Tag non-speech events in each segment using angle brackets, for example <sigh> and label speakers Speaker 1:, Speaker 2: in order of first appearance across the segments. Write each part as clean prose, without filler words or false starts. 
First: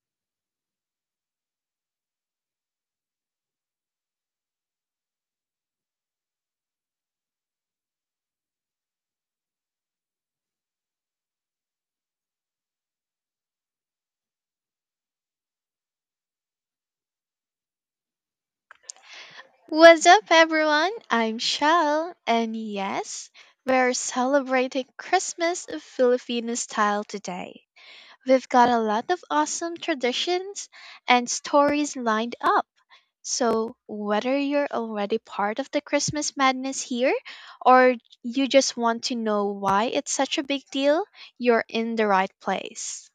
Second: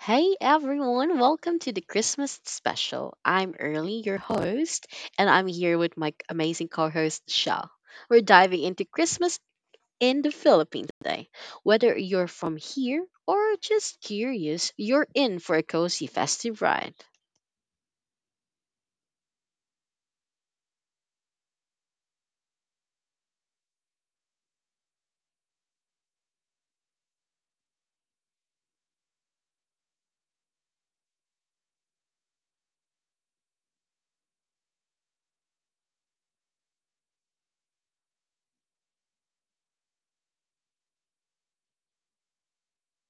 Speaker 1: Hey everyone, welcome to the Christmas special. I'm Early, your host, and I'm here with my amazing co host, Shell. We're diving into Christmas in the Philippines today. Whether you're from here or just curious, you're in for a cozy festive ride.
Speaker 2: What's up, everyone? I'm Shell, and yes, we're celebrating Christmas Filipino style today. We've got a lot of awesome traditions and stories lined up. So, whether you're already part of the Christmas madness here or you just want to know why it's such a big deal, you're in the right place.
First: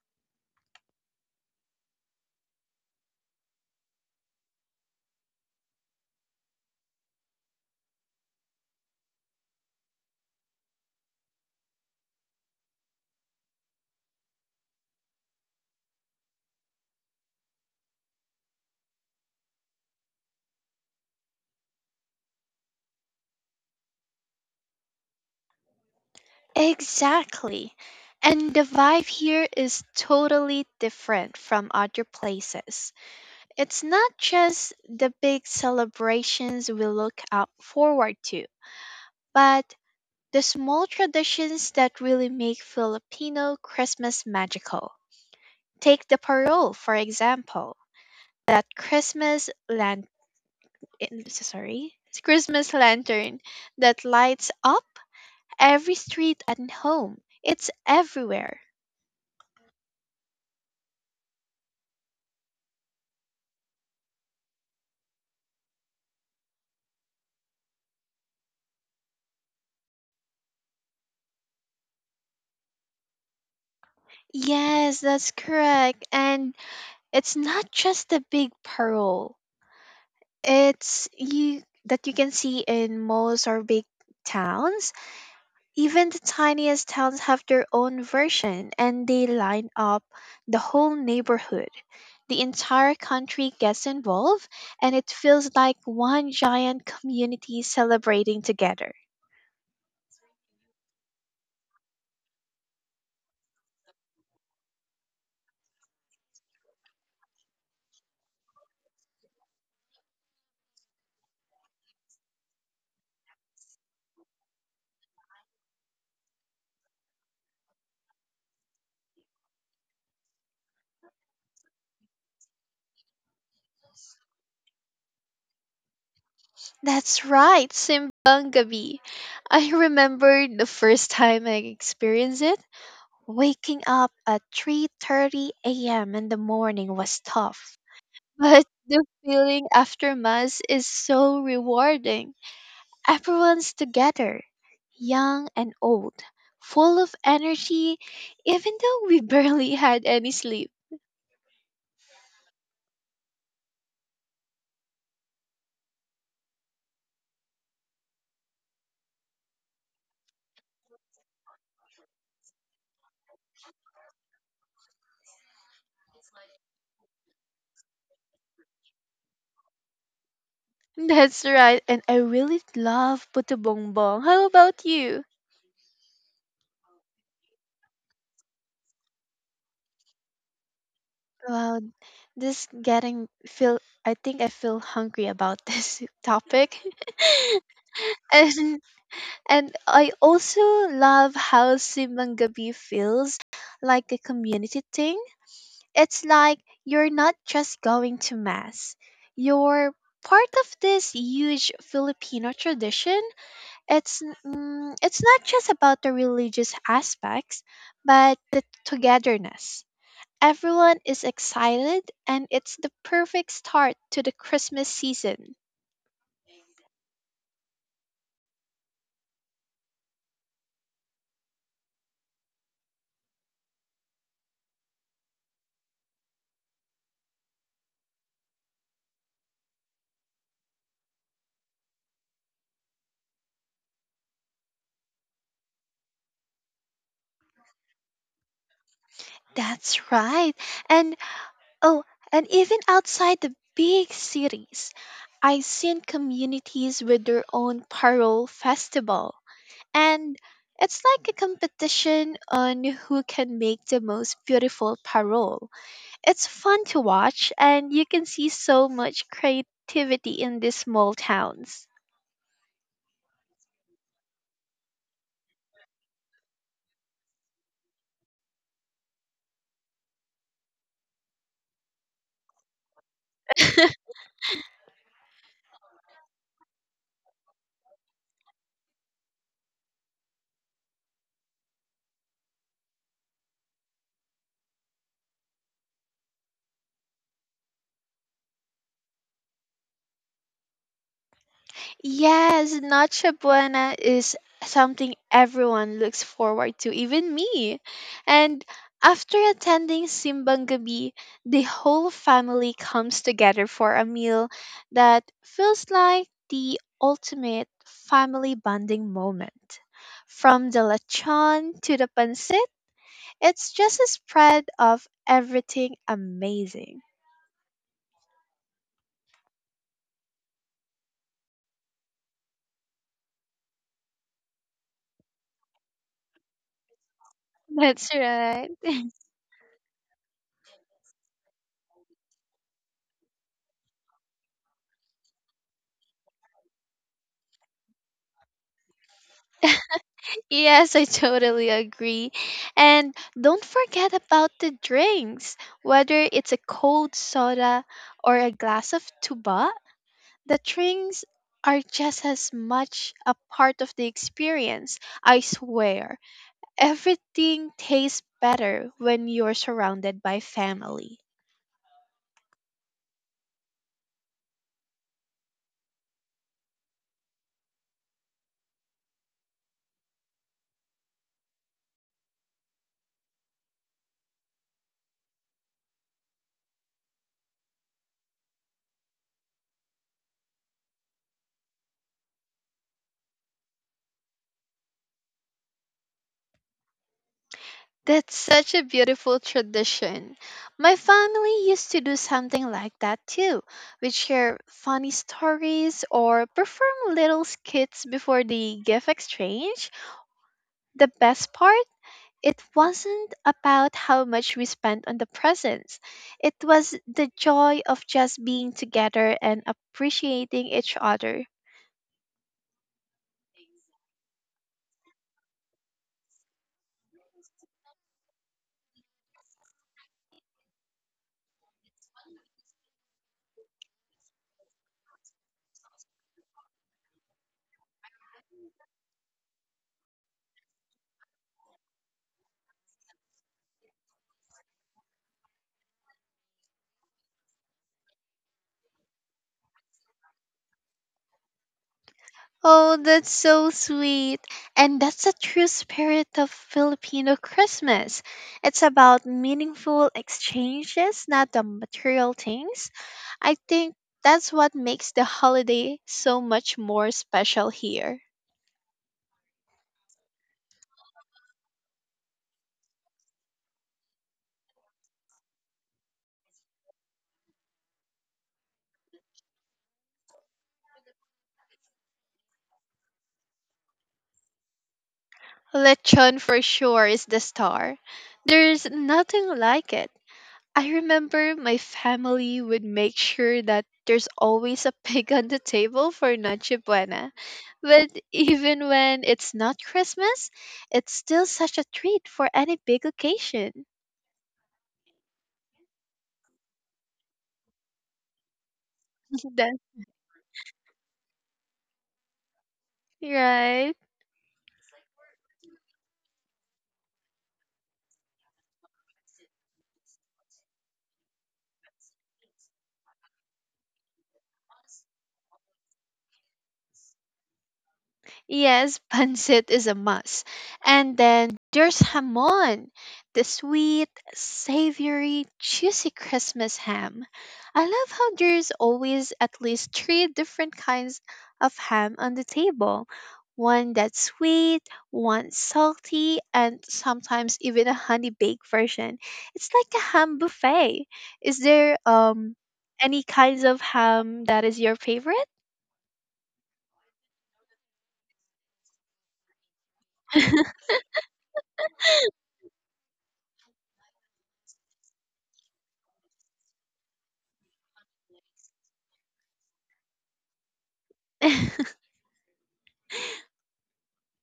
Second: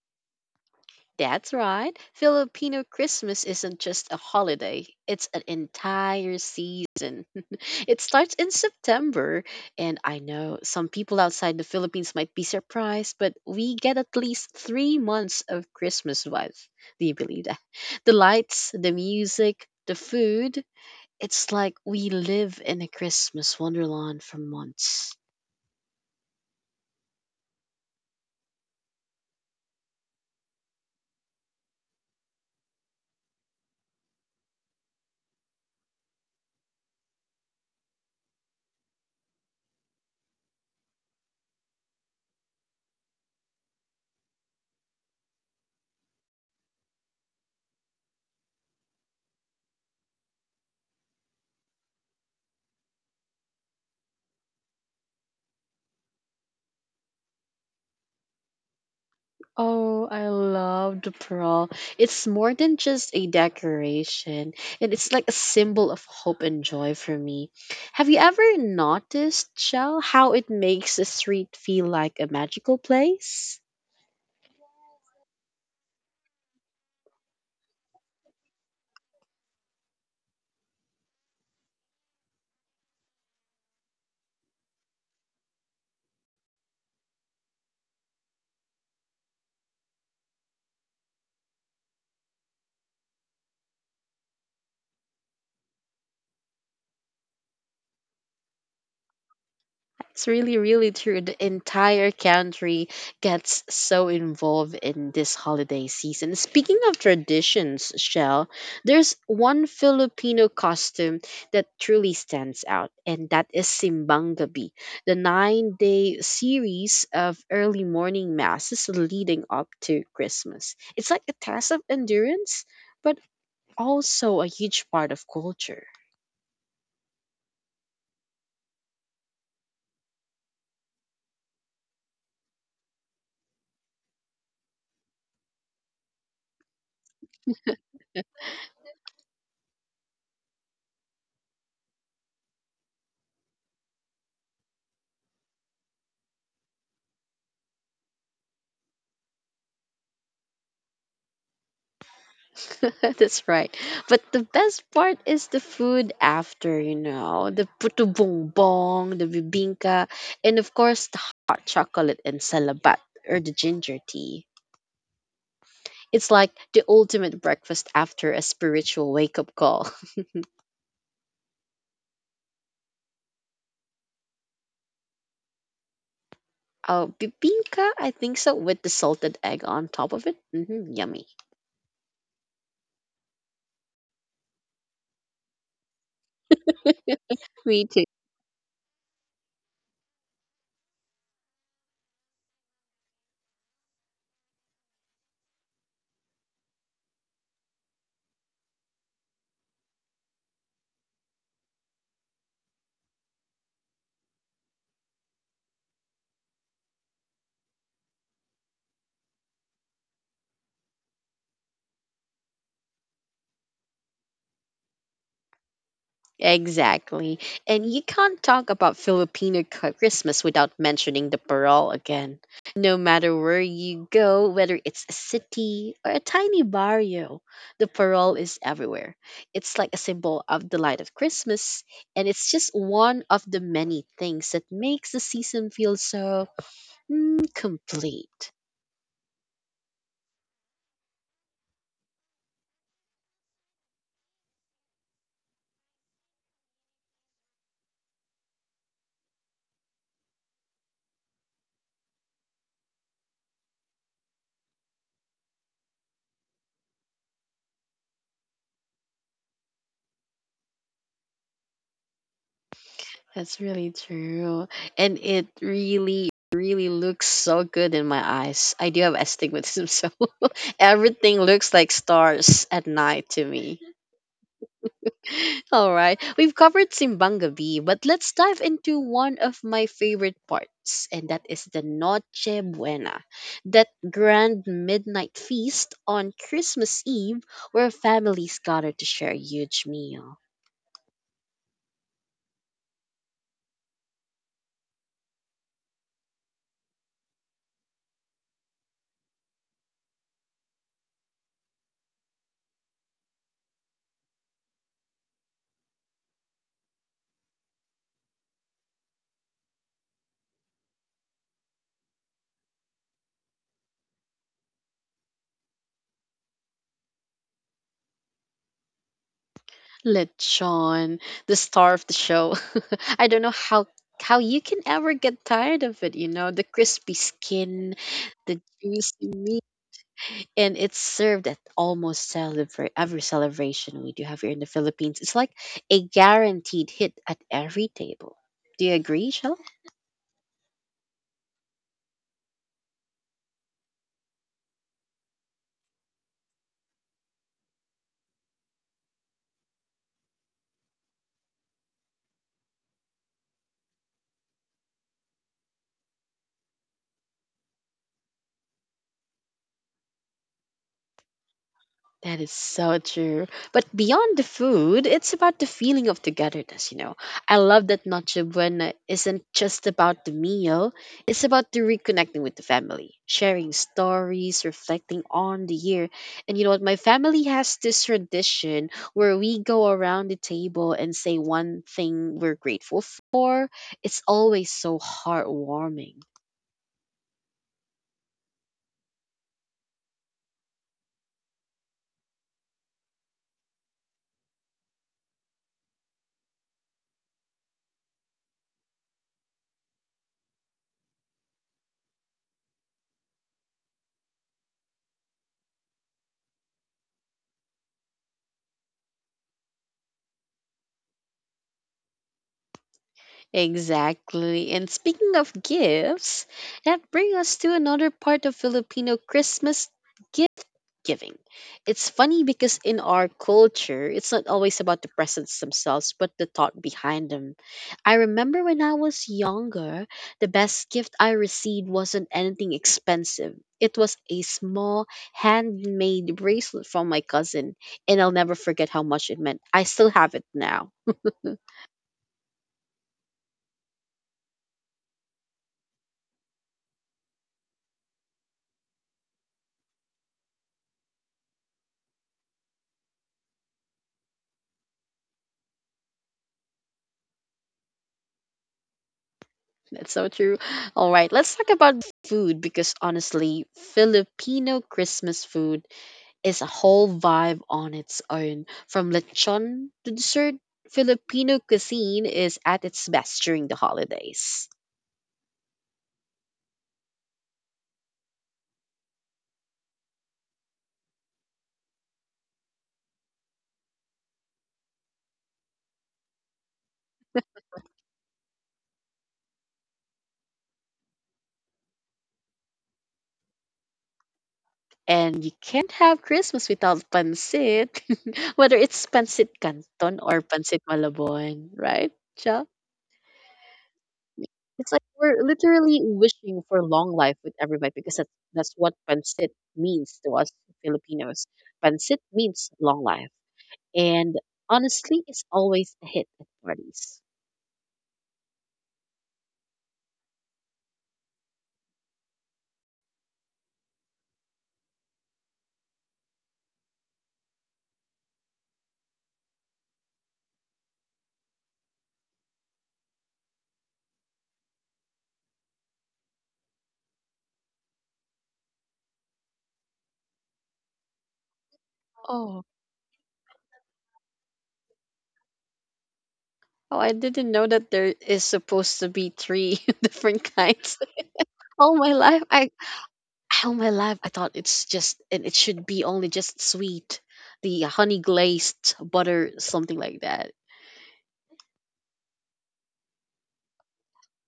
Speaker 1: That's right. Filipino Christmas isn't just a holiday, it's an entire season. <laughs> It starts in September, and I know some people outside the Philippines might be surprised, but we get at least 3 months of Christmas vibes. Do you believe that? The lights, the music, the food. It's like we live in a Christmas wonderland for months.
Speaker 2: Exactly. And the vibe here is totally different from other places. It's not just the big celebrations we look out forward to, but the small traditions that really make Filipino Christmas magical. Take the parol, for example, that Christmas lan- eh, so sorry, Christmas lantern that lights up every street and home. It's everywhere.
Speaker 1: Oh, I love the pearl. It's more than just a decoration, and it's like a symbol of hope and joy for me. Have you ever noticed, Shell, how it makes a street feel like a magical place?
Speaker 2: Yes, that's correct. And it's not just the big parol. It's you that you can see in malls or big towns. Even the tiniest towns have their own version, and they line up the whole neighborhood. The entire country gets involved, and it feels like one giant community celebrating together.
Speaker 1: It's really, really true. The entire country gets so involved in this holiday season. Speaking of traditions, Shell, there's one Filipino costume that truly stands out, and that is Simbangabi, the 9 day series of early morning masses leading up to Christmas. It's like a test of endurance, but also a huge part of culture.
Speaker 2: That's right, Simbangabi. <laughs> I remember the first time I experienced it. Waking up at 3:30 a.m. in the morning was tough. But the feeling after Mass is so rewarding. Everyone's together, young and old, full of energy, even though we <laughs> barely had any sleep.
Speaker 1: <laughs> That's right. But the best part is the food after, the puto bongbong, the bibingka, and of course the hot chocolate and salabat or the ginger tea. It's like the ultimate breakfast after a spiritual wake up call. <laughs>
Speaker 2: That's right, and I really love Puto Bongbong. How about you?
Speaker 1: Oh, bibingka, I think so, with the salted egg on top of it. Hmm yummy.
Speaker 2: Well, this getting feel I think I feel hungry about this <laughs> topic.
Speaker 1: <laughs> Me too.
Speaker 2: <laughs> and and I also love how Simangabi feels like a community thing. It's like you're not just going to mass. You're part of this huge Filipino tradition. It's It's not just about the religious aspects, but the togetherness. Everyone is excited, and it's the perfect start to the Christmas season.
Speaker 1: Exactly. And you can't talk about Filipino Christmas without mentioning the parol again. No matter where you go, whether it's a city or a tiny barrio, the parol is everywhere. It's like a symbol of the light of Christmas, and it's just one of the many things that makes the season feel so complete.
Speaker 2: That's right. And oh, and even outside the big cities, I've seen communities with their own parole festival. And it's like a competition on who can make the most beautiful parole. It's fun to watch, and you can see so much creativity in these small towns.
Speaker 1: That's really true. And it really, really looks so good in my eyes. I do have astigmatism, <laughs> so everything looks like stars at night to me.
Speaker 2: <laughs>
Speaker 1: All right. We've covered Simbang Gabi, but let's dive into one of my favorite parts, and that is the Noche Buena, that grand midnight feast on Christmas Eve where families gather to share a huge meal.
Speaker 2: Yes, Noche Buena is something everyone looks forward to, even me. And after attending Simbang Gabi, the whole family comes together for a meal that feels like the ultimate family bonding moment. From the lechon to the pancit, it's just a spread of everything amazing.
Speaker 1: Lechon, the star of the show. <laughs> I don't know how you can ever get tired of it, you know, the crispy skin,
Speaker 2: That's
Speaker 1: the
Speaker 2: right. <laughs>
Speaker 1: juicy meat, and it's served at almost every celebration we do have here in the Philippines. It's like a guaranteed hit at every table. Do you agree, Shel?
Speaker 2: Yes, I totally agree. And don't forget about the drinks. Whether it's a cold soda or a glass of tuba, the drinks are just as much a part of the experience. I swear, everything tastes better when you're surrounded by family.
Speaker 1: That is so true. But beyond the food, it's about the feeling of togetherness, you know. I love that Noche Buena isn't just about the meal, it's about the reconnecting with the family, sharing stories, reflecting on the year. And you know what? My family has this tradition where we go around the table and say one thing we're grateful for. It's always so heartwarming.
Speaker 2: That's such a beautiful tradition. My family used to do something like that too. We'd share funny stories or perform little skits before the gift exchange. The best part, it wasn't about how much we spent on the presents. It was the joy of just being together and appreciating each other.
Speaker 1: Exactly. And speaking of gifts, that brings us to another part of Filipino Christmas gift giving. It's funny because in our culture, it's not always about the presents themselves, but the thought behind them. I remember when I was younger, the best gift I received wasn't anything expensive. It was a small handmade bracelet from my cousin, and I'll never forget how much it meant. I still have it now.
Speaker 2: Oh, that's so sweet. And that's the true spirit of Filipino Christmas. It's about meaningful exchanges, not the material things. I think that's what makes the holiday so much more special here.
Speaker 1: That's so true. All right, let's talk about food because honestly, Filipino Christmas food is a whole vibe on its own. From lechon to dessert, Filipino cuisine is at its best during the holidays.
Speaker 2: Lechon for sure is the star. There's nothing like it. I remember my family would make sure that there's always a <laughs> pig on the table for Noche Buena. But even when it's not Christmas, it's still such a treat for any big occasion.
Speaker 1: And you can't have Christmas without pancit, <laughs> whether it's pancit
Speaker 2: <laughs> That's
Speaker 1: canton or pancit malabon, right? Cha?
Speaker 2: right.
Speaker 1: It's like we're literally wishing for long life with every bite because that's what pancit means to us Filipinos. Pancit means long life. And honestly, it's always a hit at parties.
Speaker 2: Yes, <laughs> pancit is a must. And then there's hamon, the sweet, savory, juicy Christmas ham. I love how there's always at least three different kinds of ham on the table: one that's sweet, one salty, and sometimes even a honey baked version. It's like a ham buffet. Is there
Speaker 1: Oh,
Speaker 2: any kinds of ham that is your favorite?
Speaker 1: oh, I didn't know that there is supposed to be three <laughs> different
Speaker 2: <laughs>
Speaker 1: kinds. All my life, I all my life I thought it's just and it should be only just sweet, the honey glazed butter, something like that.
Speaker 2: <laughs>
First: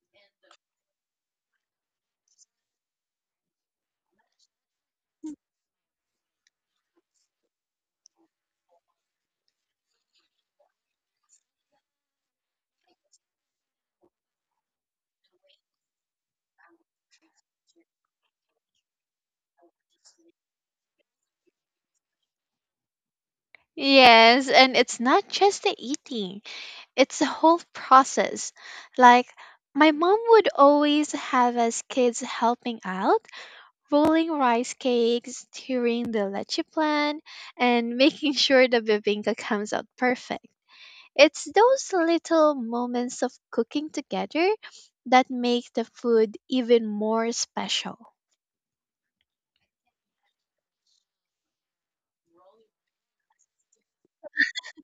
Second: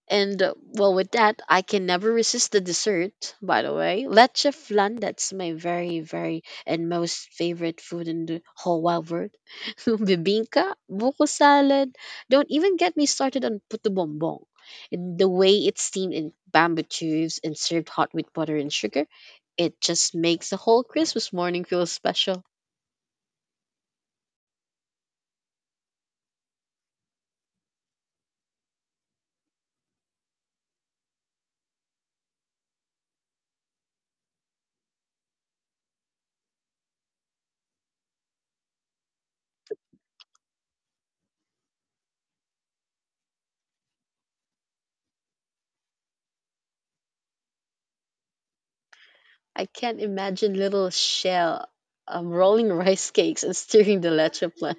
Speaker 1: And well, with that, I can never resist the dessert, by the way. Leche flan, that's my very, very and most favorite food in the whole wide world. <laughs> Bibingka, buko salad. Don't even get me started on puto bombong. And the way it's steamed in bamboo tubes and served hot with butter and sugar, it just makes the whole Christmas morning feel special.
Speaker 2: Yes, and it's not just the eating, it's the whole process. Like, my mom would always have us kids helping out, rolling rice cakes, stirring the leche plan, and making <laughs> sure the bibinka comes out perfect. It's those little moments of cooking together that make the food even more special.
Speaker 1: I can't imagine little shell rolling <laughs> rice cakes and stirring the leche plan.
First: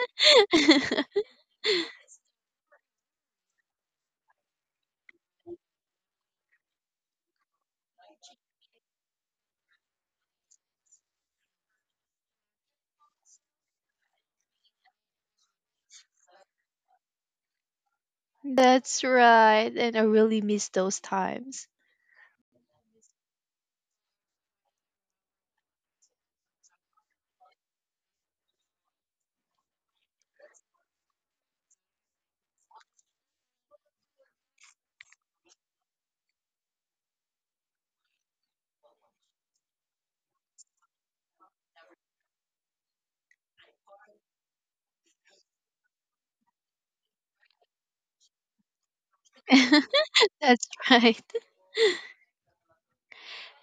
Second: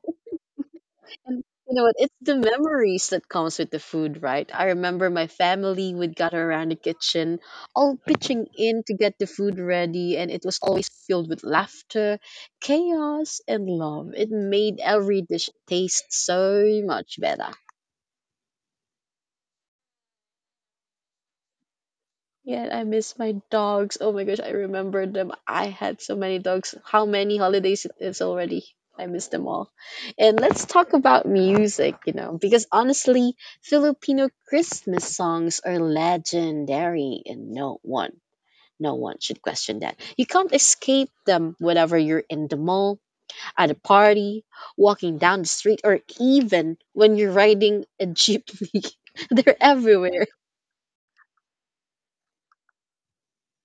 Speaker 2: <laughs>
Speaker 1: <laughs> And you know what? It's the memories that comes with the food, right? I remember my family would gather around the kitchen, all pitching in to get the food ready, and it was always filled with laughter, chaos, and love. It made every dish taste so much better.
Speaker 2: That's right. And I really miss those times.
Speaker 1: Yeah, I miss my dogs. Oh my gosh, I remember them. I had so many dogs. How many holidays it is already? I miss them all. And let's talk about music, you know, because honestly, Filipino Christmas songs are legendary and no one should question that. You can't escape them whenever you're in the mall, at a party, walking down the street, or even when you're riding a jeepney. <laughs> They're everywhere.
Speaker 2: <laughs> That's right.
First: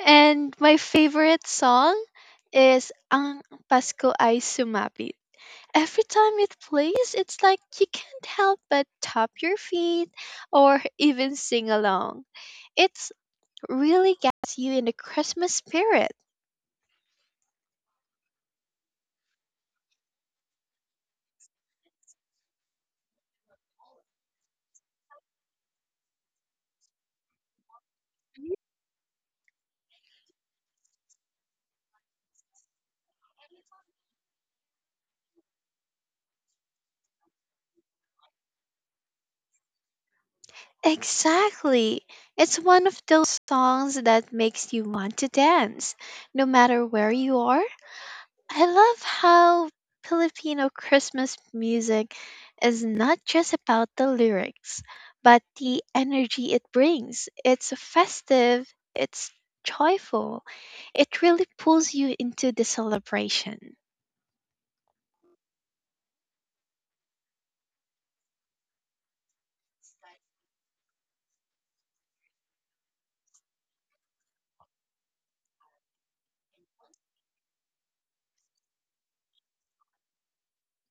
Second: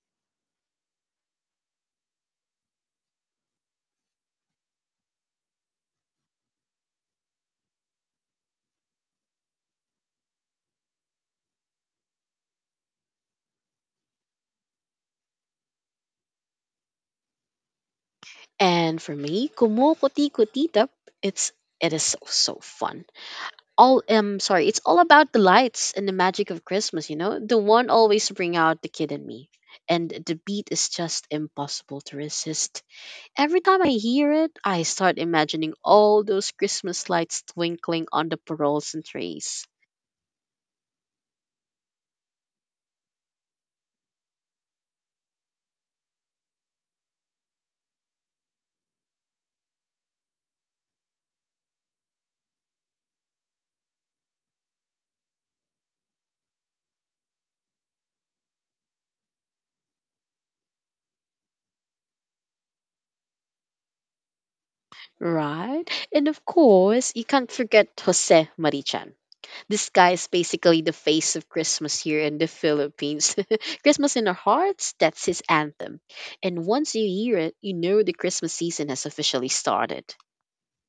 Speaker 2: And my favorite song is Ang Pasko Ay Sumapit. Every time it plays, it's like you can't help but tap your feet or even sing along. It's really gets you in the Christmas spirit.
Speaker 1: And for me, Kumukutikuti it's it is so fun. It's all about the lights and the magic of Christmas, you know? The one always bring out the kid in me. And the beat is just impossible to resist. Every time I hear it, I start imagining all those Christmas lights twinkling on the paroles and trees.
Speaker 2: Exactly. It's one of those songs that makes you want to dance, no matter where you are. I love how Filipino Christmas music is not just about the lyrics, but the energy it brings. It's festive, it's joyful, it really pulls you into the celebration.
Speaker 1: Right? And of course, you can't forget Jose Marichan. This guy is basically the face of Christmas here in the Philippines. <laughs> Christmas in our hearts, that's his anthem. And once you hear it, you know the Christmas season has officially started.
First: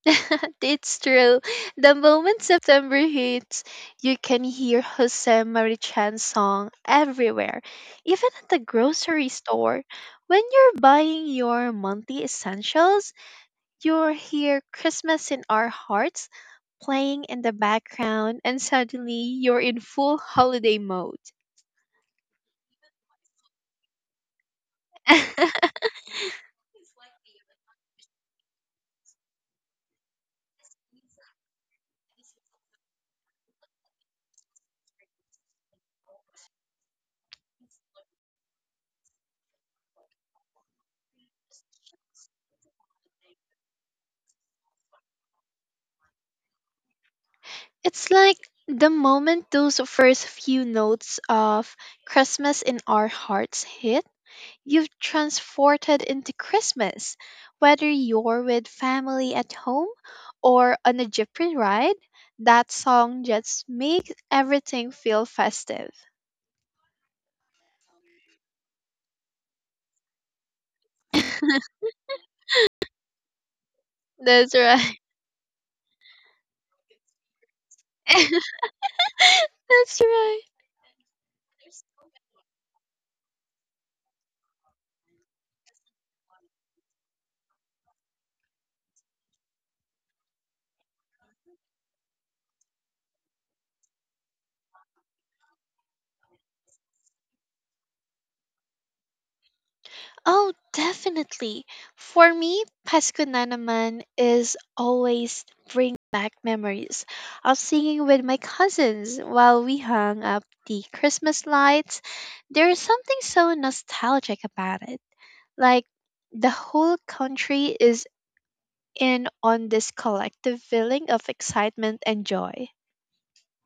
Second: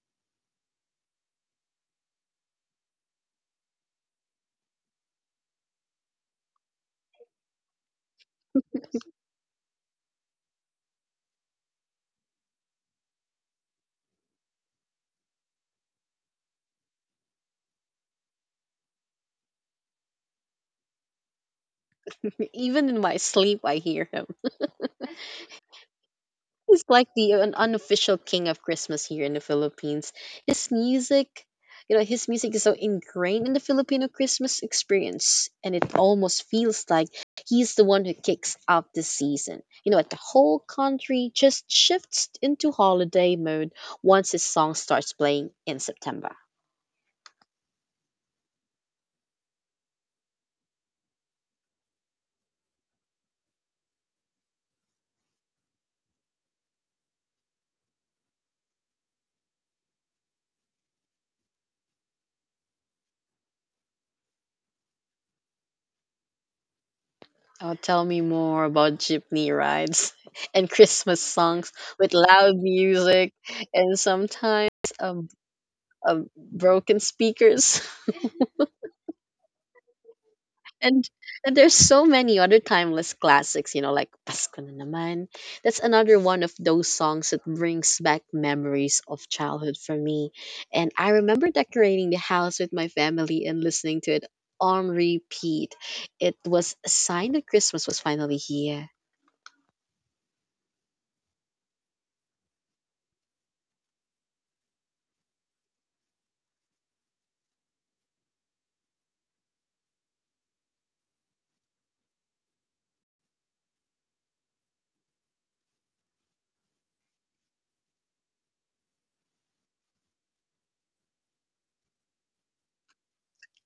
Speaker 2: <laughs> It's true. The moment September hits, you can hear Jose Marichan's song everywhere, even at the
Speaker 1: <laughs>
Speaker 2: grocery store. When you're buying your monthly essentials, you hear Christmas in Our Hearts playing in the background, and suddenly you're in full holiday mode.
Speaker 1: Even in my sleep, I hear him.
Speaker 2: <laughs>
Speaker 1: He's like the an unofficial king of Christmas here in the Philippines. His music, his music is so ingrained in the Filipino Christmas experience, and it almost feels like he's the one who kicks off the season. You know, like the whole country just shifts into holiday mode once his song starts playing in September.
Speaker 2: It's like the moment those first few notes of Christmas in our hearts hit, you've transported into Christmas. Whether you're with family at home or on a jeepney ride, that song just makes everything feel festive.
Speaker 1: Oh, tell me more about jeepney rides <laughs> and Christmas songs with loud music and
Speaker 2: That's
Speaker 1: sometimes
Speaker 2: right.
Speaker 1: um, broken speakers. <laughs>
Speaker 2: <laughs> That's right.
Speaker 1: And, and there's so many other timeless classics, you know, like Pasko na naman. That's another one of those songs that brings back memories of childhood for me. And I remember decorating the house with my family and listening to it on repeat. It was a sign that Christmas was finally here.
Speaker 2: Oh, definitely. For me, Pasko na naman is always bring back memories of singing with my cousins while we hung up the Christmas lights. There is something so nostalgic about it. Like the whole country is in on this collective feeling of excitement and joy.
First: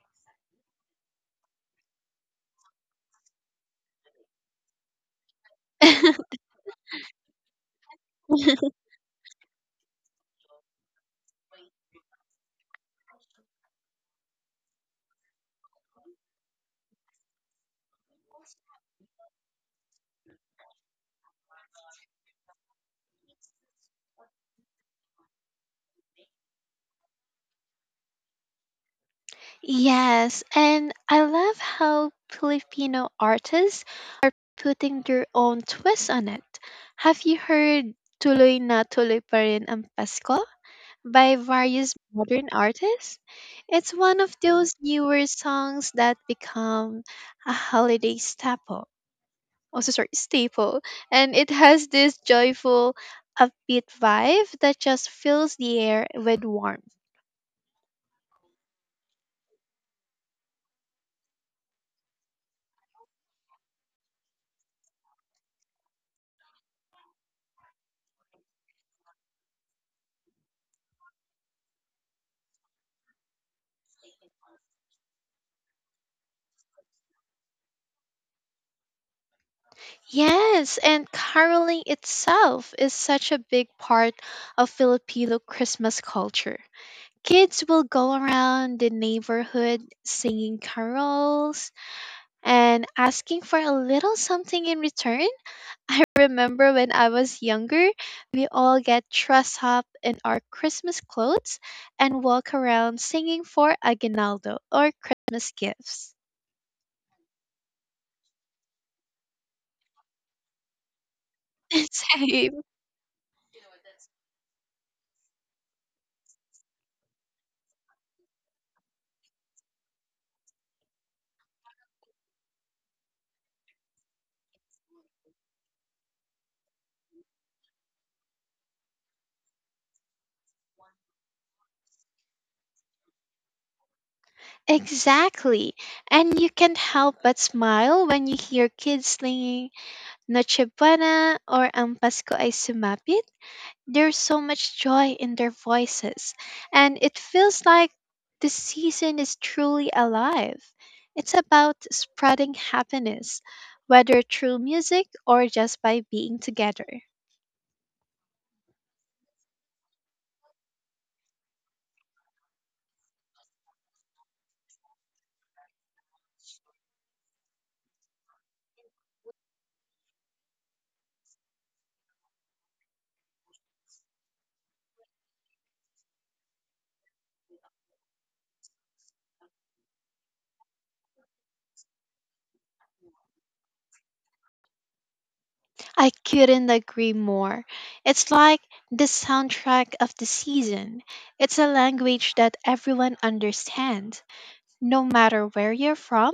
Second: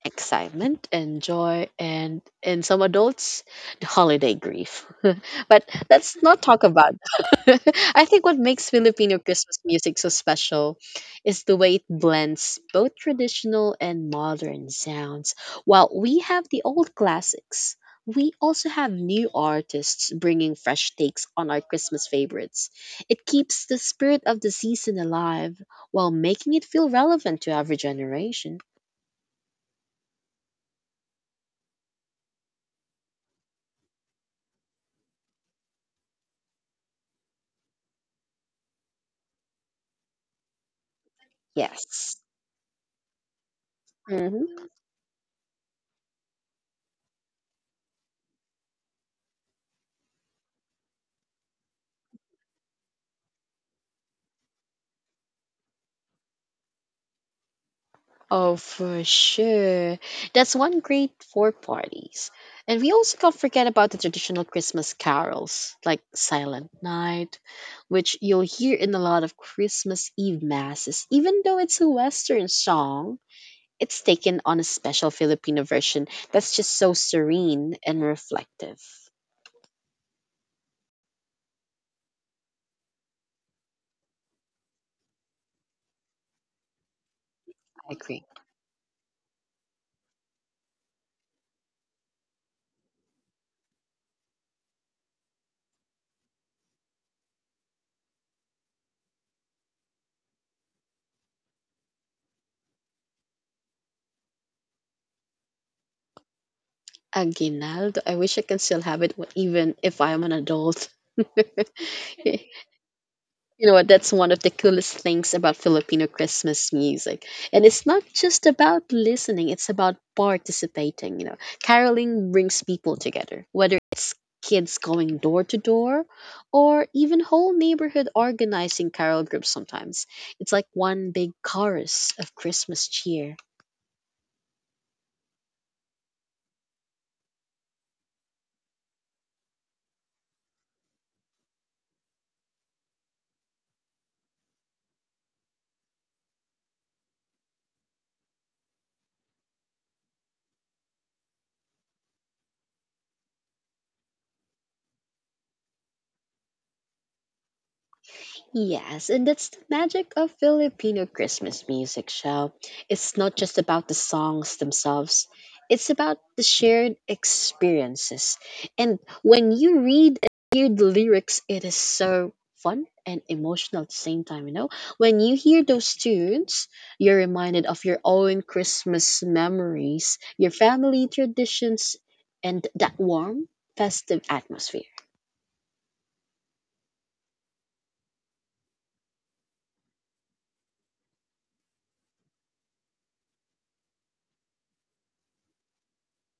Speaker 1: Excitement and joy and in some adults the holiday grief <laughs> but let's
Speaker 2: <laughs>
Speaker 1: not talk about that. <laughs> I think what makes Filipino Christmas music so special is the way it blends both traditional and modern sounds. While we have the old classics, we also have new artists bringing fresh takes on our Christmas favorites. It keeps the spirit of the season alive while making it feel relevant to every generation.
Speaker 2: Yes, and I love how Filipino artists putting their own twist on it. Have you heard Tuloy na Tuloy pa rin ang Pasko by various
Speaker 1: Yes.
Speaker 2: modern artists? It's one of
Speaker 1: hmm
Speaker 2: those newer songs that become a holiday staple. And it has this joyful, upbeat vibe that just fills the air with warmth.
Speaker 1: Oh, for sure. That's one great for parties. And we also can't forget about the traditional Christmas carols, like Silent Night, which you'll hear in a lot of Christmas Eve masses. Even though it's a Western song, it's taken on a special Filipino version that's just so serene and reflective.
Speaker 2: Yes, and caroling itself is such a big part of Filipino Christmas culture. Kids
Speaker 1: I
Speaker 2: will
Speaker 1: agree.
Speaker 2: go around the neighborhood singing carols and asking for a little something in return. <laughs> I remember when I was younger, we all get dressed up in our Christmas clothes and walk around singing for aguinaldo or Christmas gifts.
Speaker 1: Aguinaldo, I wish I can still have it even if I'm an adult.
Speaker 2: <laughs>
Speaker 1: <laughs>
Speaker 2: Same.
Speaker 1: You know what? That's one of the coolest things about Filipino Christmas music. And it's not just about listening, it's about participating. You know, caroling brings people together, whether it's kids going door to door or even whole neighborhood organizing carol groups sometimes. It's like one big chorus of Christmas cheer.
Speaker 2: Exactly. And you can't help but smile when you hear kids singing Noche Buena or Ang Pasko ay Sumapit. There's so much joy in their voices, and it feels like the season is truly alive. It's about spreading happiness, whether through music or just by being together.
Speaker 1: Yes, and that's the magic of Filipino Christmas music show. It's not just about the songs themselves, it's about the shared experiences. And when you read and hear the lyrics, it is so fun and emotional at the same time, you know? When you hear those tunes, you're reminded of your own Christmas memories, your family traditions, and that warm, festive atmosphere.
Speaker 2: I couldn't agree more. It's like the soundtrack of the season. It's a language that everyone understands. No matter where you're from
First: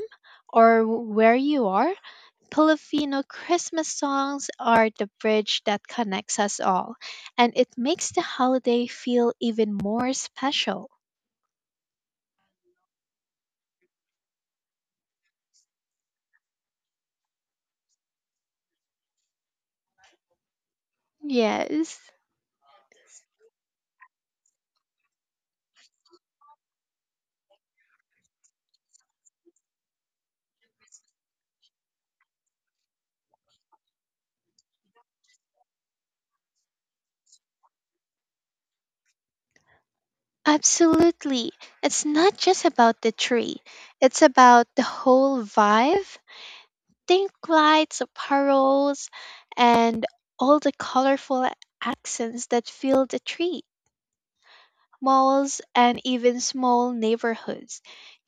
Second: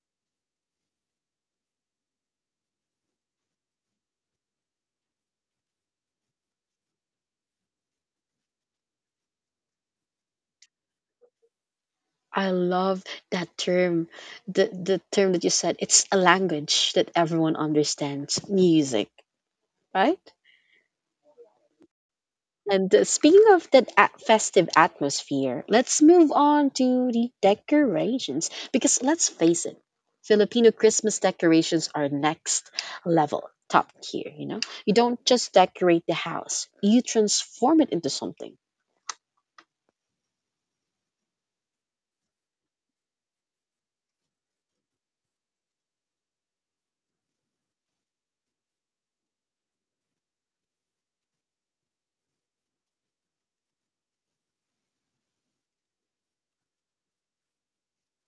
Speaker 2: or where you are, Filipino Christmas songs are the bridge that connects us all, and it makes the holiday feel even more special.
Speaker 1: I love that term, the term that you said. It's a language that everyone understands. Music, right?
Speaker 2: Yes.
Speaker 1: And speaking of that festive atmosphere, let's move on to the decorations because let's face it, Filipino Christmas decorations are next level, top tier. You know, you don't just decorate the house; you transform it into something.
Speaker 2: Absolutely. It's not just about the tree. It's about the whole vibe. Think lights, paroles, and all the colorful accents that fill the tree, malls, and even small neighborhoods.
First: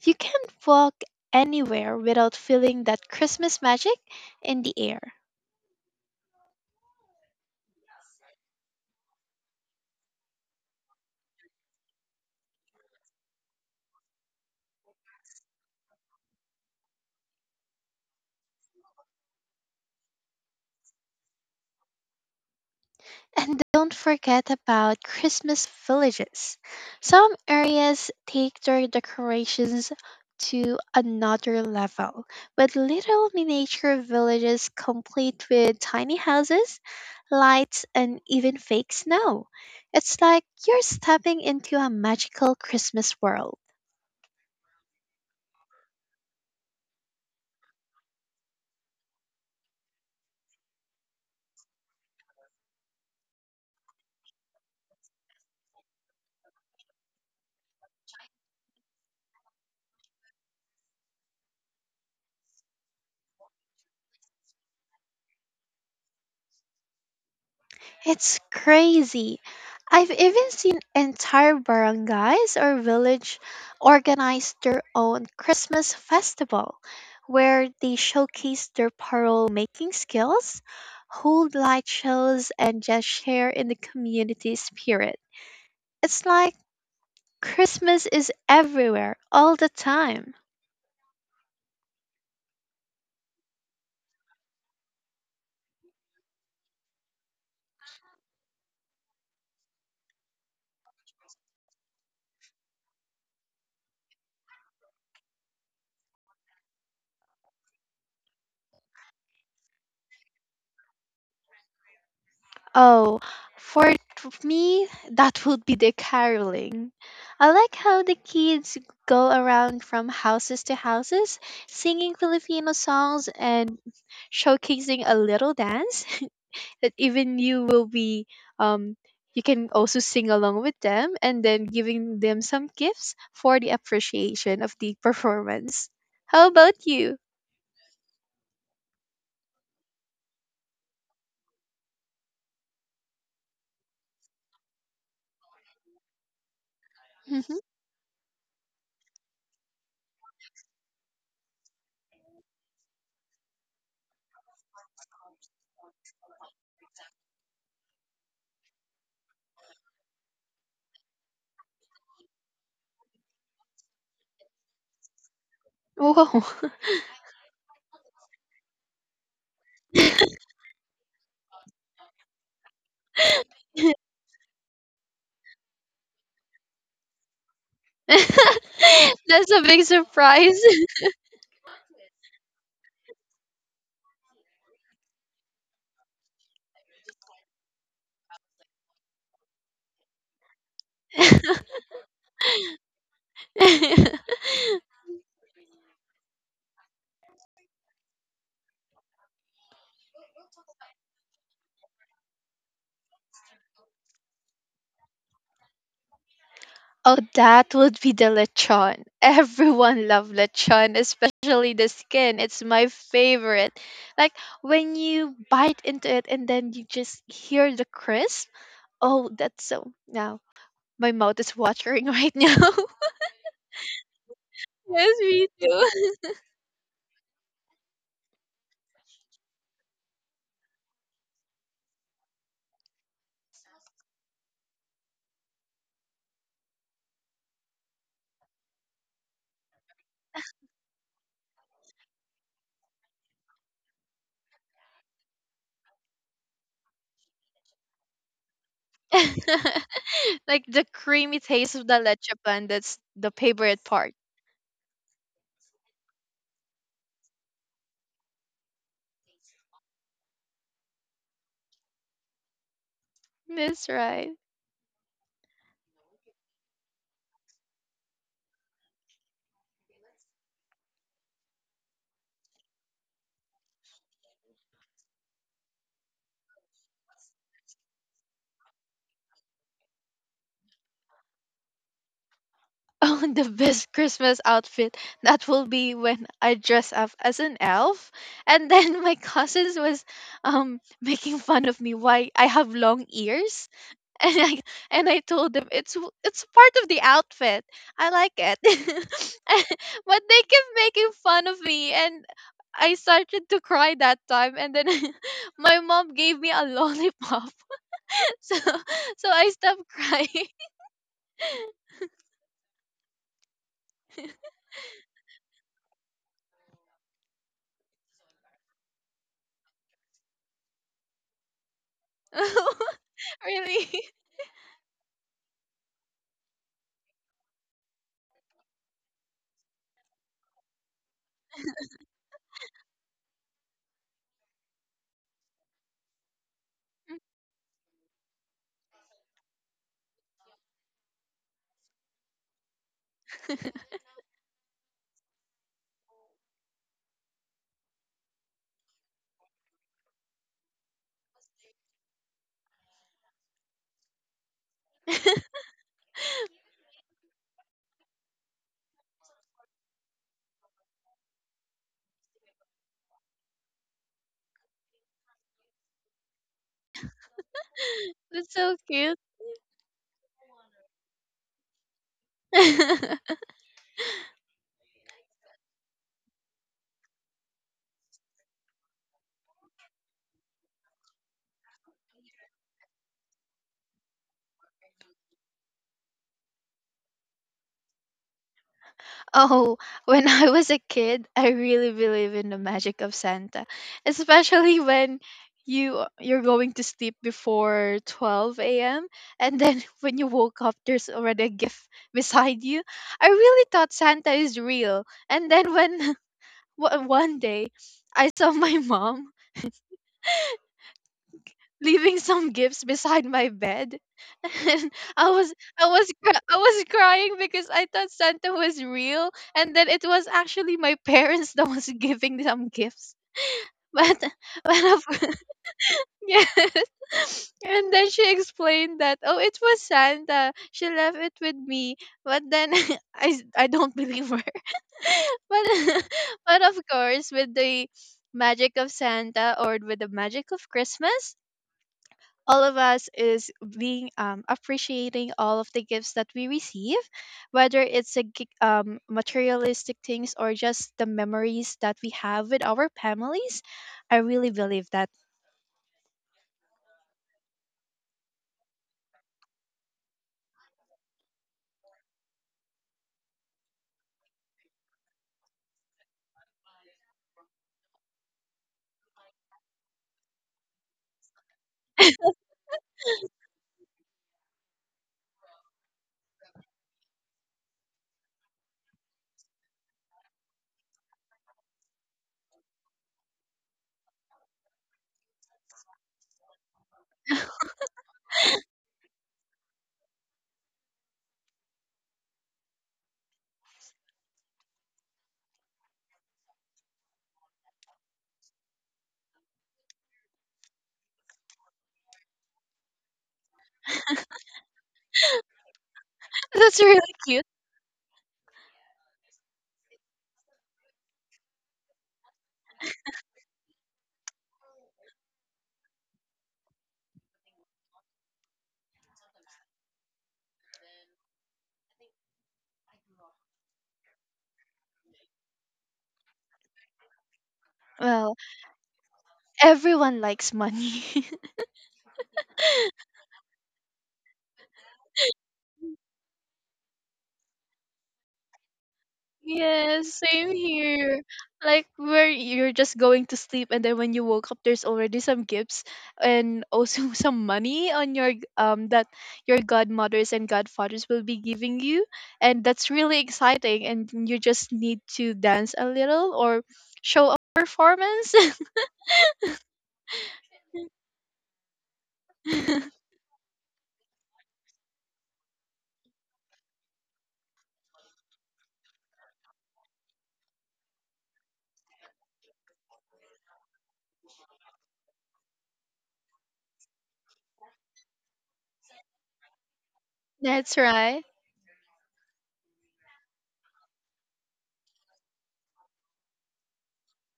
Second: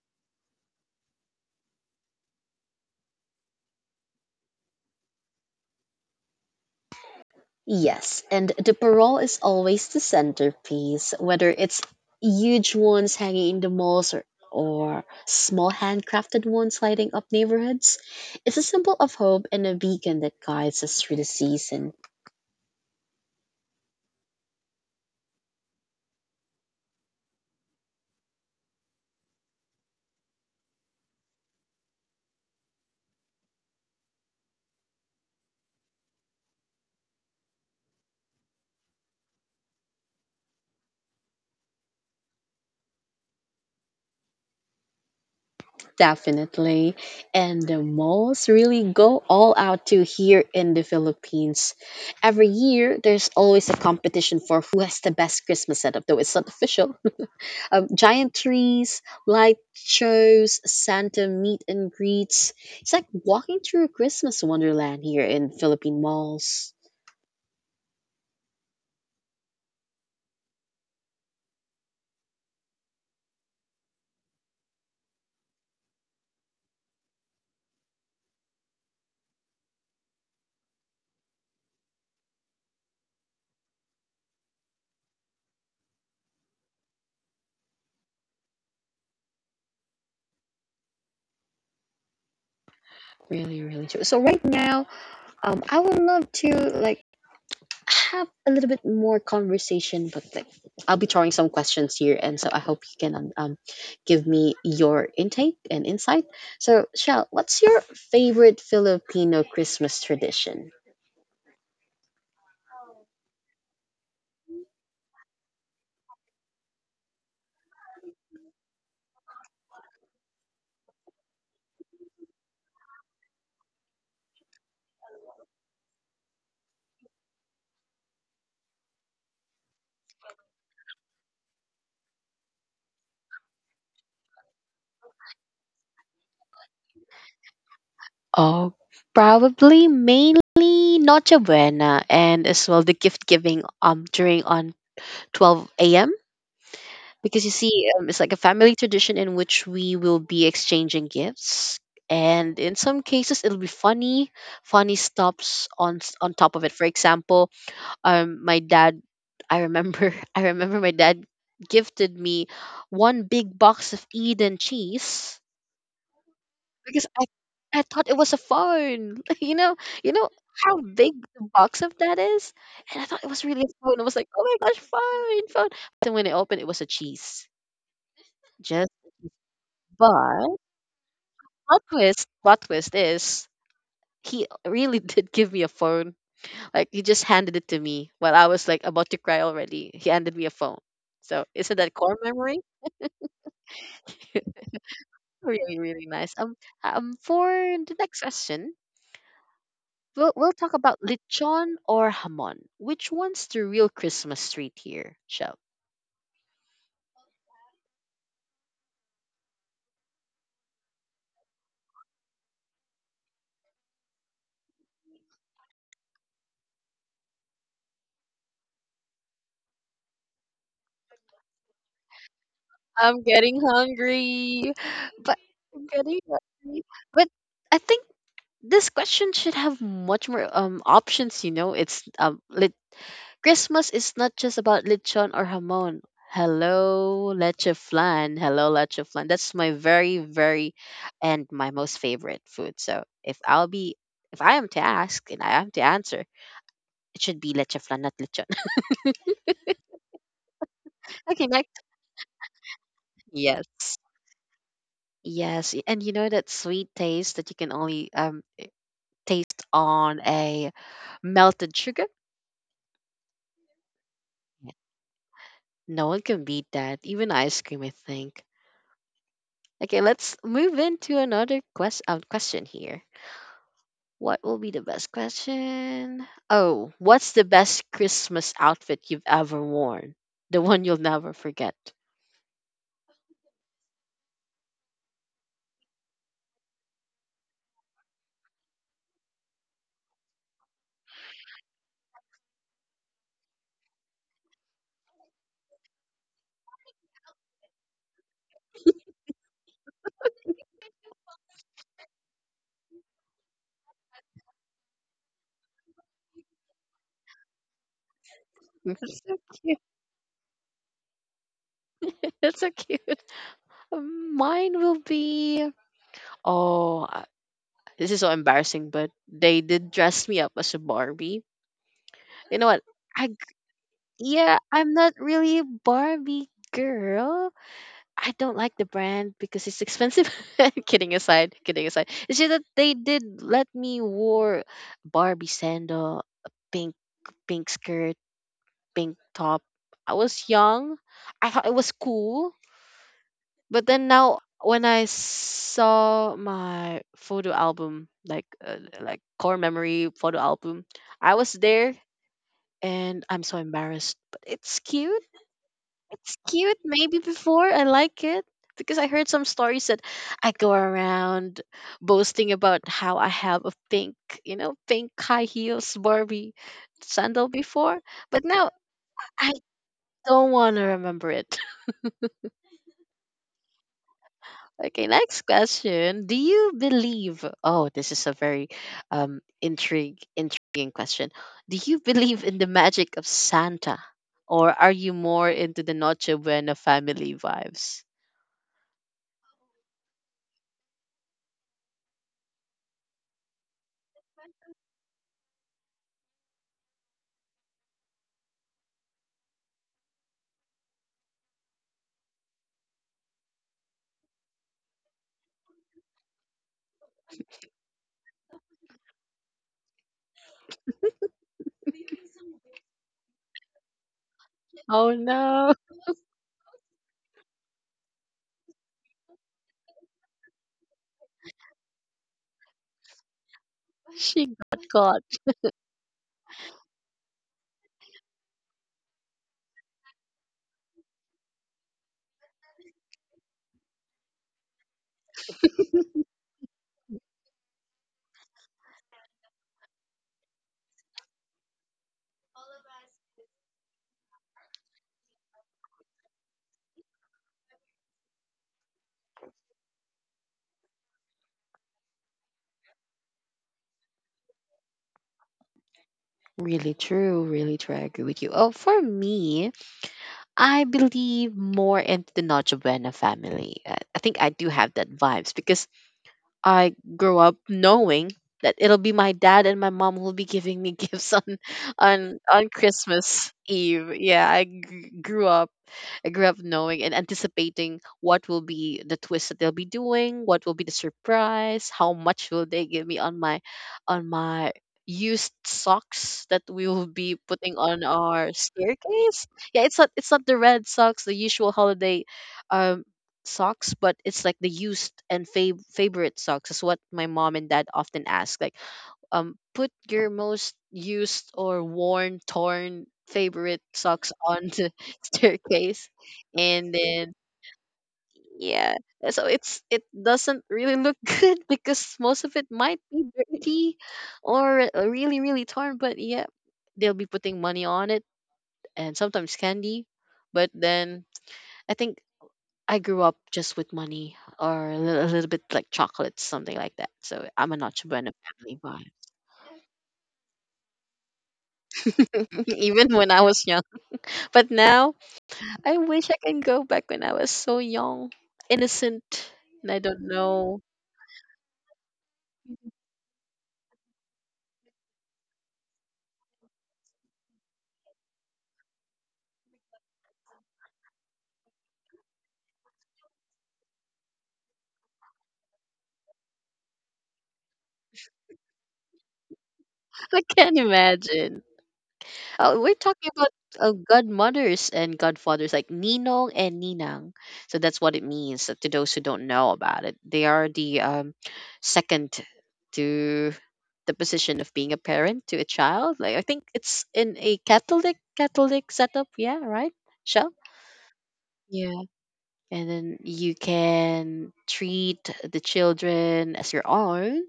Speaker 2: You can't walk anywhere without feeling that Christmas magic in the air.
Speaker 1: Yes, and the parole is always the centerpiece, whether it's huge ones hanging in the malls or small handcrafted ones lighting up neighborhoods. It's a symbol of hope and a beacon that guides us through the season,
Speaker 2: And don't forget about Christmas villages. Some areas take their decorations to another level, with little miniature villages complete with tiny houses, lights, and even fake snow. It's like you're stepping into a magical Christmas world.
Speaker 1: definitely. And the malls really go all out to here in the Philippines. Every year, there's always a competition for who has the best Christmas setup, though it's not official. Giant trees, light shows, Santa meet and greets. It's like walking through Christmas wonderland here in Philippine malls.
Speaker 2: It's crazy. I've even seen entire barangays or village organize their own Christmas festival where they showcase their parole making skills, hold light shows, and just share in the community spirit. It's like Christmas is everywhere all the time.
Speaker 1: Really, really true. So right now, I would love to like have a little bit more conversation, but I'll be throwing some questions here, and so I hope you can give me your intake and insight. So, Shell, what's your favorite Filipino Christmas tradition?
Speaker 2: Oh, for me, that would be the caroling. I like how the kids go around from houses to houses, singing Filipino songs and showcasing a little dance that even you um, you can also sing along with them, and then giving them some gifts for the appreciation of the performance. How about you?
Speaker 1: Uh, Probably mainly Noche Buena and as well the gift giving during on 12 a.m. Because you see, it's like a family tradition in which we will be exchanging gifts. And in some cases, it'll be funny, funny stops on on top of it. For
Speaker 2: <laughs>
Speaker 1: example, my dad, I remember, <laughs> I remember my dad gifted me one big box of Eden cheese
Speaker 2: Whoa!
Speaker 1: because I thought it was a phone. <laughs> You know
Speaker 2: <laughs>
Speaker 1: how big the box of that is, and I thought it was really a phone. I was like, oh my gosh, phone, phone. And when I opened, it was a cheese. Just,
Speaker 2: That's a big
Speaker 1: but
Speaker 2: surprise.
Speaker 1: plot twist is he really <laughs> did give me a phone. Like he just handed it to me while I was like about to cry already. He handed me a phone. So isn't that
Speaker 2: <laughs>
Speaker 1: core memory? <laughs> Really, really nice. For the next question, we'll talk about lechon or hamon. Which one's the real Christmas treat here, Shell?
Speaker 2: Oh, that would be the lechon. Everyone love lechon, especially the skin. It's my favorite. Like when you bite into it and then you just hear the crisp. Oh, that's so. Now my mouth is watering right now.
Speaker 1: I'm getting hungry.
Speaker 2: <laughs> Yes,
Speaker 1: But
Speaker 2: me
Speaker 1: I'm
Speaker 2: too.
Speaker 1: getting
Speaker 2: <laughs>
Speaker 1: hungry. But I think this question should have much more options. You know, it's Christmas is not just about lechon or hamon. Hello, leche flan. Hello, leche flan. That's my very, very, and my most favorite food. So if I'll be, if I am to ask and I am to answer, it should be leche flan, not lechon. <laughs>
Speaker 2: <laughs> Like the
Speaker 1: Okay,
Speaker 2: creamy taste of the leche plan, that's the favorite
Speaker 1: yes.
Speaker 2: part.
Speaker 1: Yes, and you know that sweet taste that you can only taste on a melted sugar?
Speaker 2: That's right.
Speaker 1: Yeah. No one can beat that, even ice cream, I think. Okay, let's move into another question here. What will be the best question? Oh, what's the best Christmas outfit you've ever worn? The one you'll never forget. <laughs>
Speaker 2: Oh, <laughs> the best Christmas outfit, that will be when I dress up as an elf, and then my <laughs> cousins was making fun of me why I have long ears. <laughs> and I and I told them it's part of the outfit. I like it. <laughs> But they kept making fun of me, and I started to cry that time. And then <laughs> my mom gave me a lollipop, <laughs> so
Speaker 1: That's
Speaker 2: so
Speaker 1: so
Speaker 2: I
Speaker 1: cute.
Speaker 2: stopped crying.
Speaker 1: <laughs> That's so cute. Mine will be. Oh, this is so embarrassing, but they did dress me up as a Barbie. You know what? I g-
Speaker 2: <laughs> Really.
Speaker 1: yeah, I'm not really a Barbie girl. I don't like the brand because it's expensive. <laughs> Kidding aside, kidding aside. It's just that they did let me wore Barbie sandal, a pink skirt, pink top. I was young. I thought it was cool. But then
Speaker 2: <laughs>
Speaker 1: now when I saw my photo album, like core memory photo album, I was there and I'm so embarrassed. But it's cute. It's cute. Maybe before I like it because I heard some stories that I go around boasting about how I have a pink, you know, pink high heels Barbie sandal before, but
Speaker 2: That's
Speaker 1: now
Speaker 2: so cute.
Speaker 1: I don't want to remember it.
Speaker 2: <laughs>
Speaker 1: Okay, next question. Do you believe? Oh, this is a very intrigue intriguing question. Do you believe in the magic of Santa, or are you more into the Noche Buena family vibes?
Speaker 2: Oh, <laughs> when I was a kid, I really believe in the magic of Santa, especially when you're going to sleep before 12 a.m., and then <laughs> when you woke up there's already a gift <laughs> beside you. I really thought Santa is real. And then when <laughs> one day I saw my <laughs> mom leaving some gifts beside my bed. <laughs> And
Speaker 1: Oh
Speaker 2: I was
Speaker 1: no,
Speaker 2: I was crying because I thought Santa was real, and then it was actually my <laughs> parents that was giving some gifts.
Speaker 1: <laughs>
Speaker 2: But
Speaker 1: she
Speaker 2: <laughs>
Speaker 1: got
Speaker 2: but
Speaker 1: caught.
Speaker 2: of, <laughs> yes. <laughs> And then she explained that oh, it was Santa. She left it with me. But then <laughs> I don't believe her. <laughs> But <laughs> but of course, with the magic of Santa or with the magic of Christmas, all of us is being appreciating all of the gifts that we receive, whether it's a materialistic things or just the memories that we have with our families. I really believe that.
Speaker 1: Really true, really true. I agree with you. Oh, for me, I believe more into the Noche Buena family. I think I do have that vibes because I grew up knowing that it'll be my dad and my mom who'll be giving me <laughs> gifts on on Christmas Eve. Yeah, I grew up knowing and anticipating what will be the twist that they'll be doing, what will be the surprise, how much will they give me on my used socks that we will be putting on our staircase. Yeah, it's not the red socks, the usual holiday um, socks, but it's like the used and favorite socks is what my mom and dad often ask. Like, put your most used or worn, torn favorite socks on the <laughs> staircase,
Speaker 2: <laughs>
Speaker 1: and
Speaker 2: That's really
Speaker 1: then
Speaker 2: cute.
Speaker 1: yeah, so it doesn't really look <laughs> good because most of it might be dirty or really really torn. But yeah, they'll be putting money on it and sometimes candy, but then I think I grew up just with money or a little bit like chocolates, something like that. So I'm a Nacho Bueno
Speaker 2: Well,
Speaker 1: family, but
Speaker 2: everyone likes money. <laughs>
Speaker 1: <laughs> even when I was young. But now I wish I can go back when I was so young, innocent, and I don't
Speaker 2: Yes, same
Speaker 1: know.
Speaker 2: here. Like where you're just going to sleep and then when you woke up there's already some gifts, and also <laughs> some money that your godmothers and godfathers will be giving you, and that's really exciting, and you just need to dance a little or show a performance.
Speaker 1: <laughs> I can't imagine. We're
Speaker 2: <laughs>
Speaker 1: talking about godmothers and godfathers, like ninong and ninang. So that's what it means. To those who don't know about it, they are the second to the position of being a parent to a child. Like I think it's in a Catholic setup. Yeah, right, Shell.
Speaker 2: That's right.
Speaker 1: Yeah, and then you can treat the children as your own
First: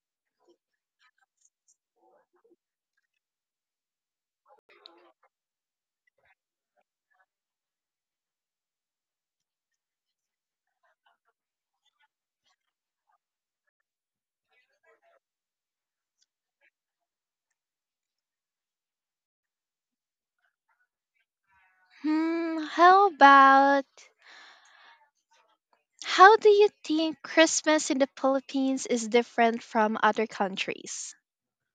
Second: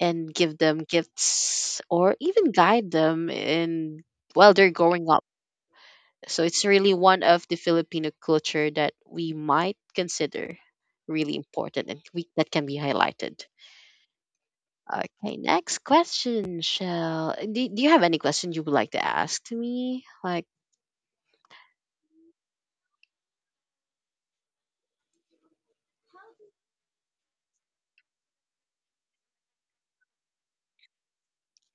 Speaker 1: and give them gifts or even guide them in while they're growing up, so it's really one of the Filipino culture that we might consider really important and that can be highlighted. Okay, next question, Shell. Do you have any question you would like to ask to me? Like,
Speaker 2: Hmm, how do you think Christmas in the Philippines is different from other countries?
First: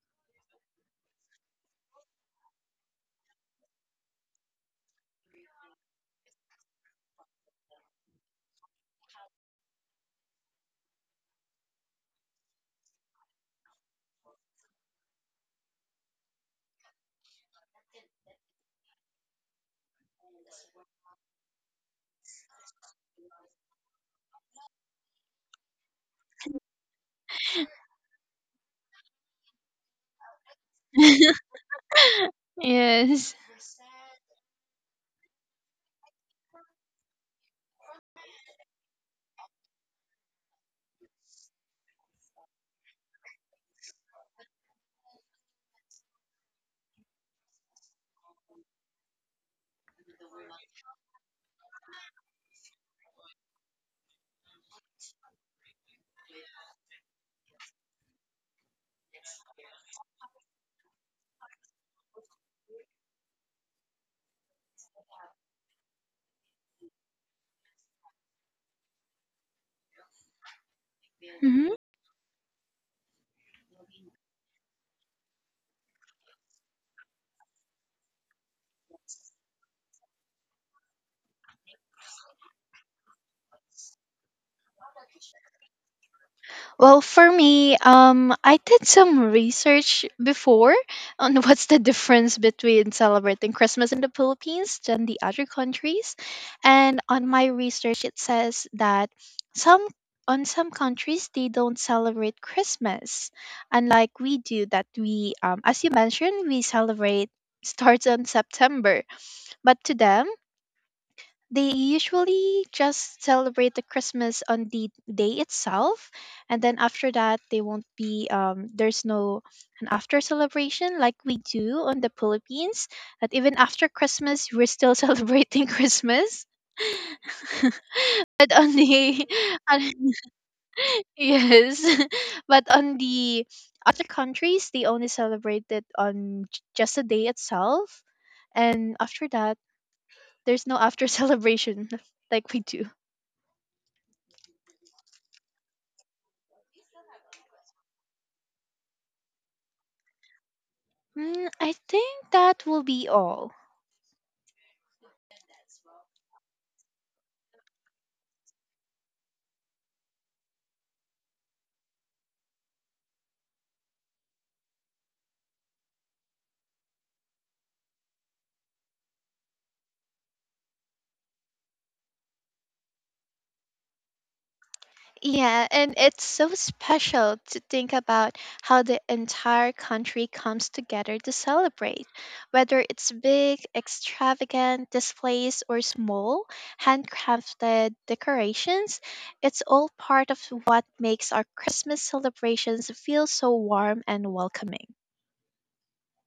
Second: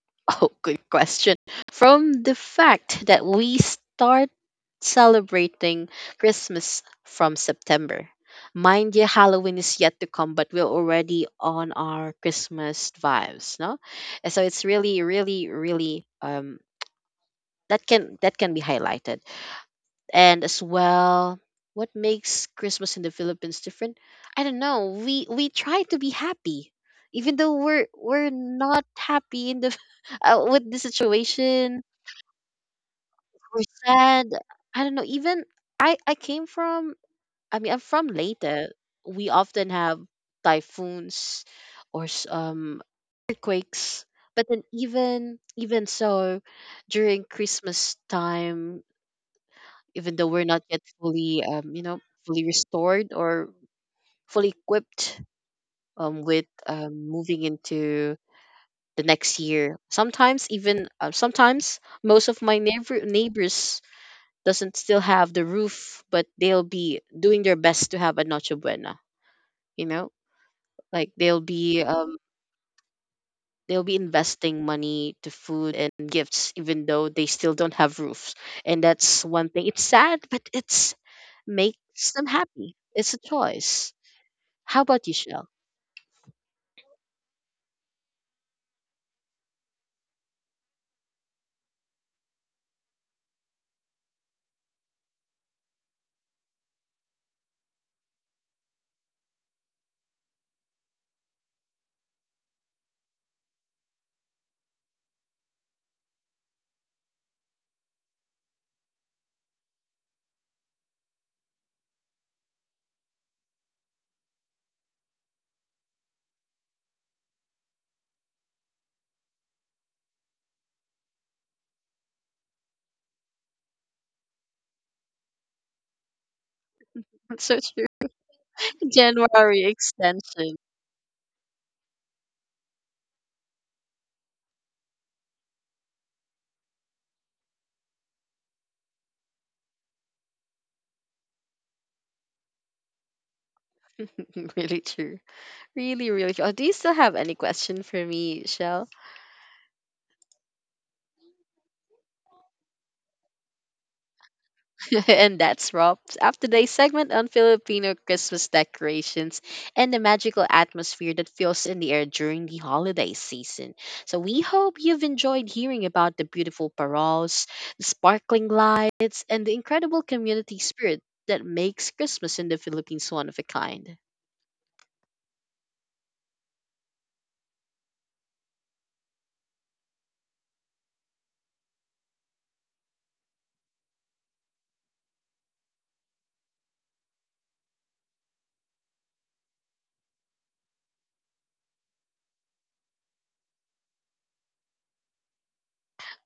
Speaker 1: <laughs> oh, good question. From the fact that we start celebrating Christmas from September. Mind you, Halloween is yet to come, but we're already on our Christmas vibes, no? And so it's really, really, really that can be highlighted, and as well, what makes Christmas in the Philippines different, I don't know, we try to be happy, even though we're not happy in the <laughs> with the
Speaker 2: <laughs>
Speaker 1: situation.
Speaker 2: Yes.
Speaker 1: We're sad, I don't know, even I came from I'm from Leyte. We often have typhoons or earthquakes, but then even so, during Christmas time, even though we're not yet fully you know, fully restored or fully equipped, with moving into the next year, sometimes even sometimes most of my neighbors doesn't still have the roof, but they'll be doing their best to have a noche buena, you know, like
Speaker 2: Mhm.
Speaker 1: they'll be investing money to food and gifts even though they still don't have roofs, and that's one thing, it's sad, but it's makes them happy, it's a choice. How about you, Shell?
Speaker 2: Well, for me, I did some research before on <laughs> what's the difference between celebrating Christmas in the Philippines than the other countries. And on my research, it says that some on some countries they don't celebrate Christmas, unlike we do. That we, as you mentioned, we celebrate starts on September, but to them. They usually just celebrate the Christmas on the day itself, and then after that, they won't be. There's no an after celebration like we do on the Philippines. That even after Christmas, we're still <laughs> celebrating Christmas.
Speaker 1: That's so
Speaker 2: <laughs>
Speaker 1: true.
Speaker 2: But on
Speaker 1: <laughs>
Speaker 2: the
Speaker 1: January
Speaker 2: <laughs> on-
Speaker 1: extension.
Speaker 2: yes <laughs> but on the other countries they only celebrate it on just the day itself, and after that there's no after <laughs> celebration like we do.
Speaker 1: <laughs> Really true. Really, really true. Oh, do you still have any question for me, Shell?
Speaker 2: Mm, I think that will be all.
Speaker 1: <laughs> And that's wraps up today's segment on Filipino Christmas decorations and the magical atmosphere that fills in the air during the holiday season. So we hope you've enjoyed hearing about the beautiful paroles, the sparkling lights, and the incredible community spirit that makes Christmas in the Philippines one of a kind.
Speaker 2: Yeah, and it's so special to think about how the entire country comes together to celebrate. Whether it's big, extravagant displays or small, handcrafted decorations, it's all part of what makes our Christmas celebrations feel so warm and welcoming.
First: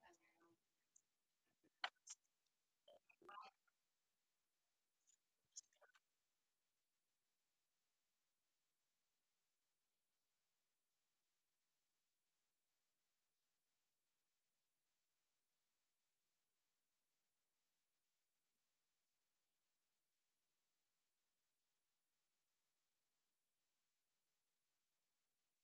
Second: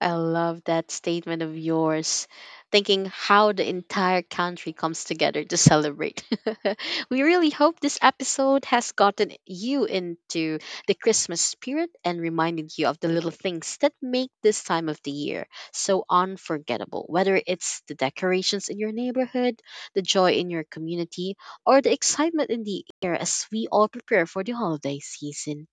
Speaker 1: I love that statement of yours, thinking how the entire country comes together to celebrate. <laughs> We really hope this episode has gotten you into the Christmas spirit and reminded you of the little things that make this time of the year so unforgettable, whether it's the decorations in your neighborhood, the joy in your community, or the excitement in the air as we all prepare for the holiday season.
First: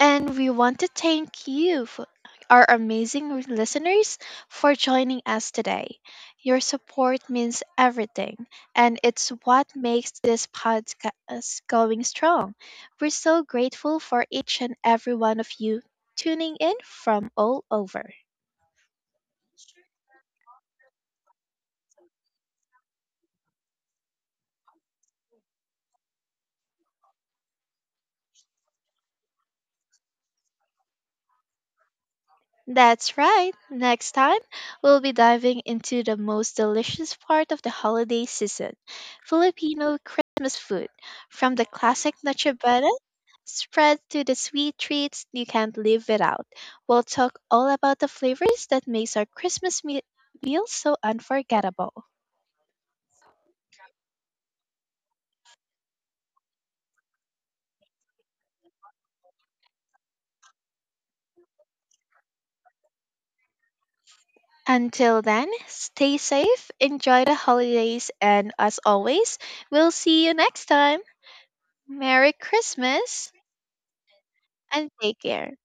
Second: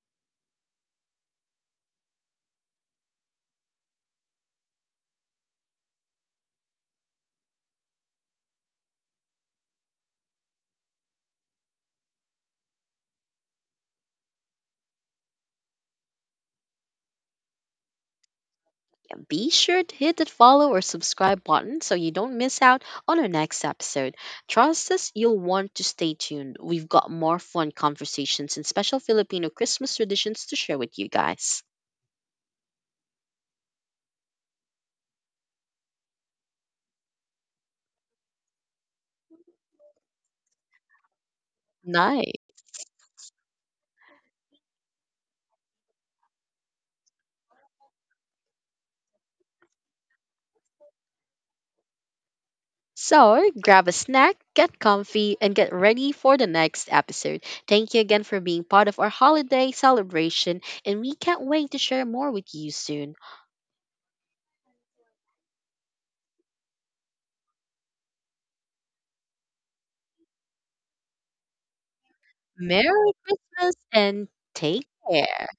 Speaker 2: And we want to thank you, for our amazing listeners, for joining us today. Your support means everything, and it's what makes this podcast going strong. We're so grateful for each and every one of you tuning in from all over.
Speaker 1: Be sure to hit that follow or subscribe button so you don't miss out on our next episode. Trust us, you'll want to stay tuned. We've got more fun conversations and special Filipino Christmas traditions to share with you guys.
Speaker 2: That's right. Next time, we'll be diving into the most delicious part of the holiday season: Filipino Christmas food, from the classic Noche
Speaker 1: Nice.
Speaker 2: Buena spread to the sweet treats you can't live without. We'll talk all about the flavors that makes our Christmas meal so unforgettable.
Speaker 1: So, grab a snack, get comfy, and get ready for the next episode. Thank you again for being part of our holiday celebration, and we can't wait to share more with you soon.
Speaker 2: Until then, stay safe, enjoy the holidays, and as always, we'll see you next time. Merry
Speaker 1: Merry
Speaker 2: Christmas
Speaker 1: Christmas and
Speaker 2: and
Speaker 1: take
Speaker 2: take care.
Speaker 1: care.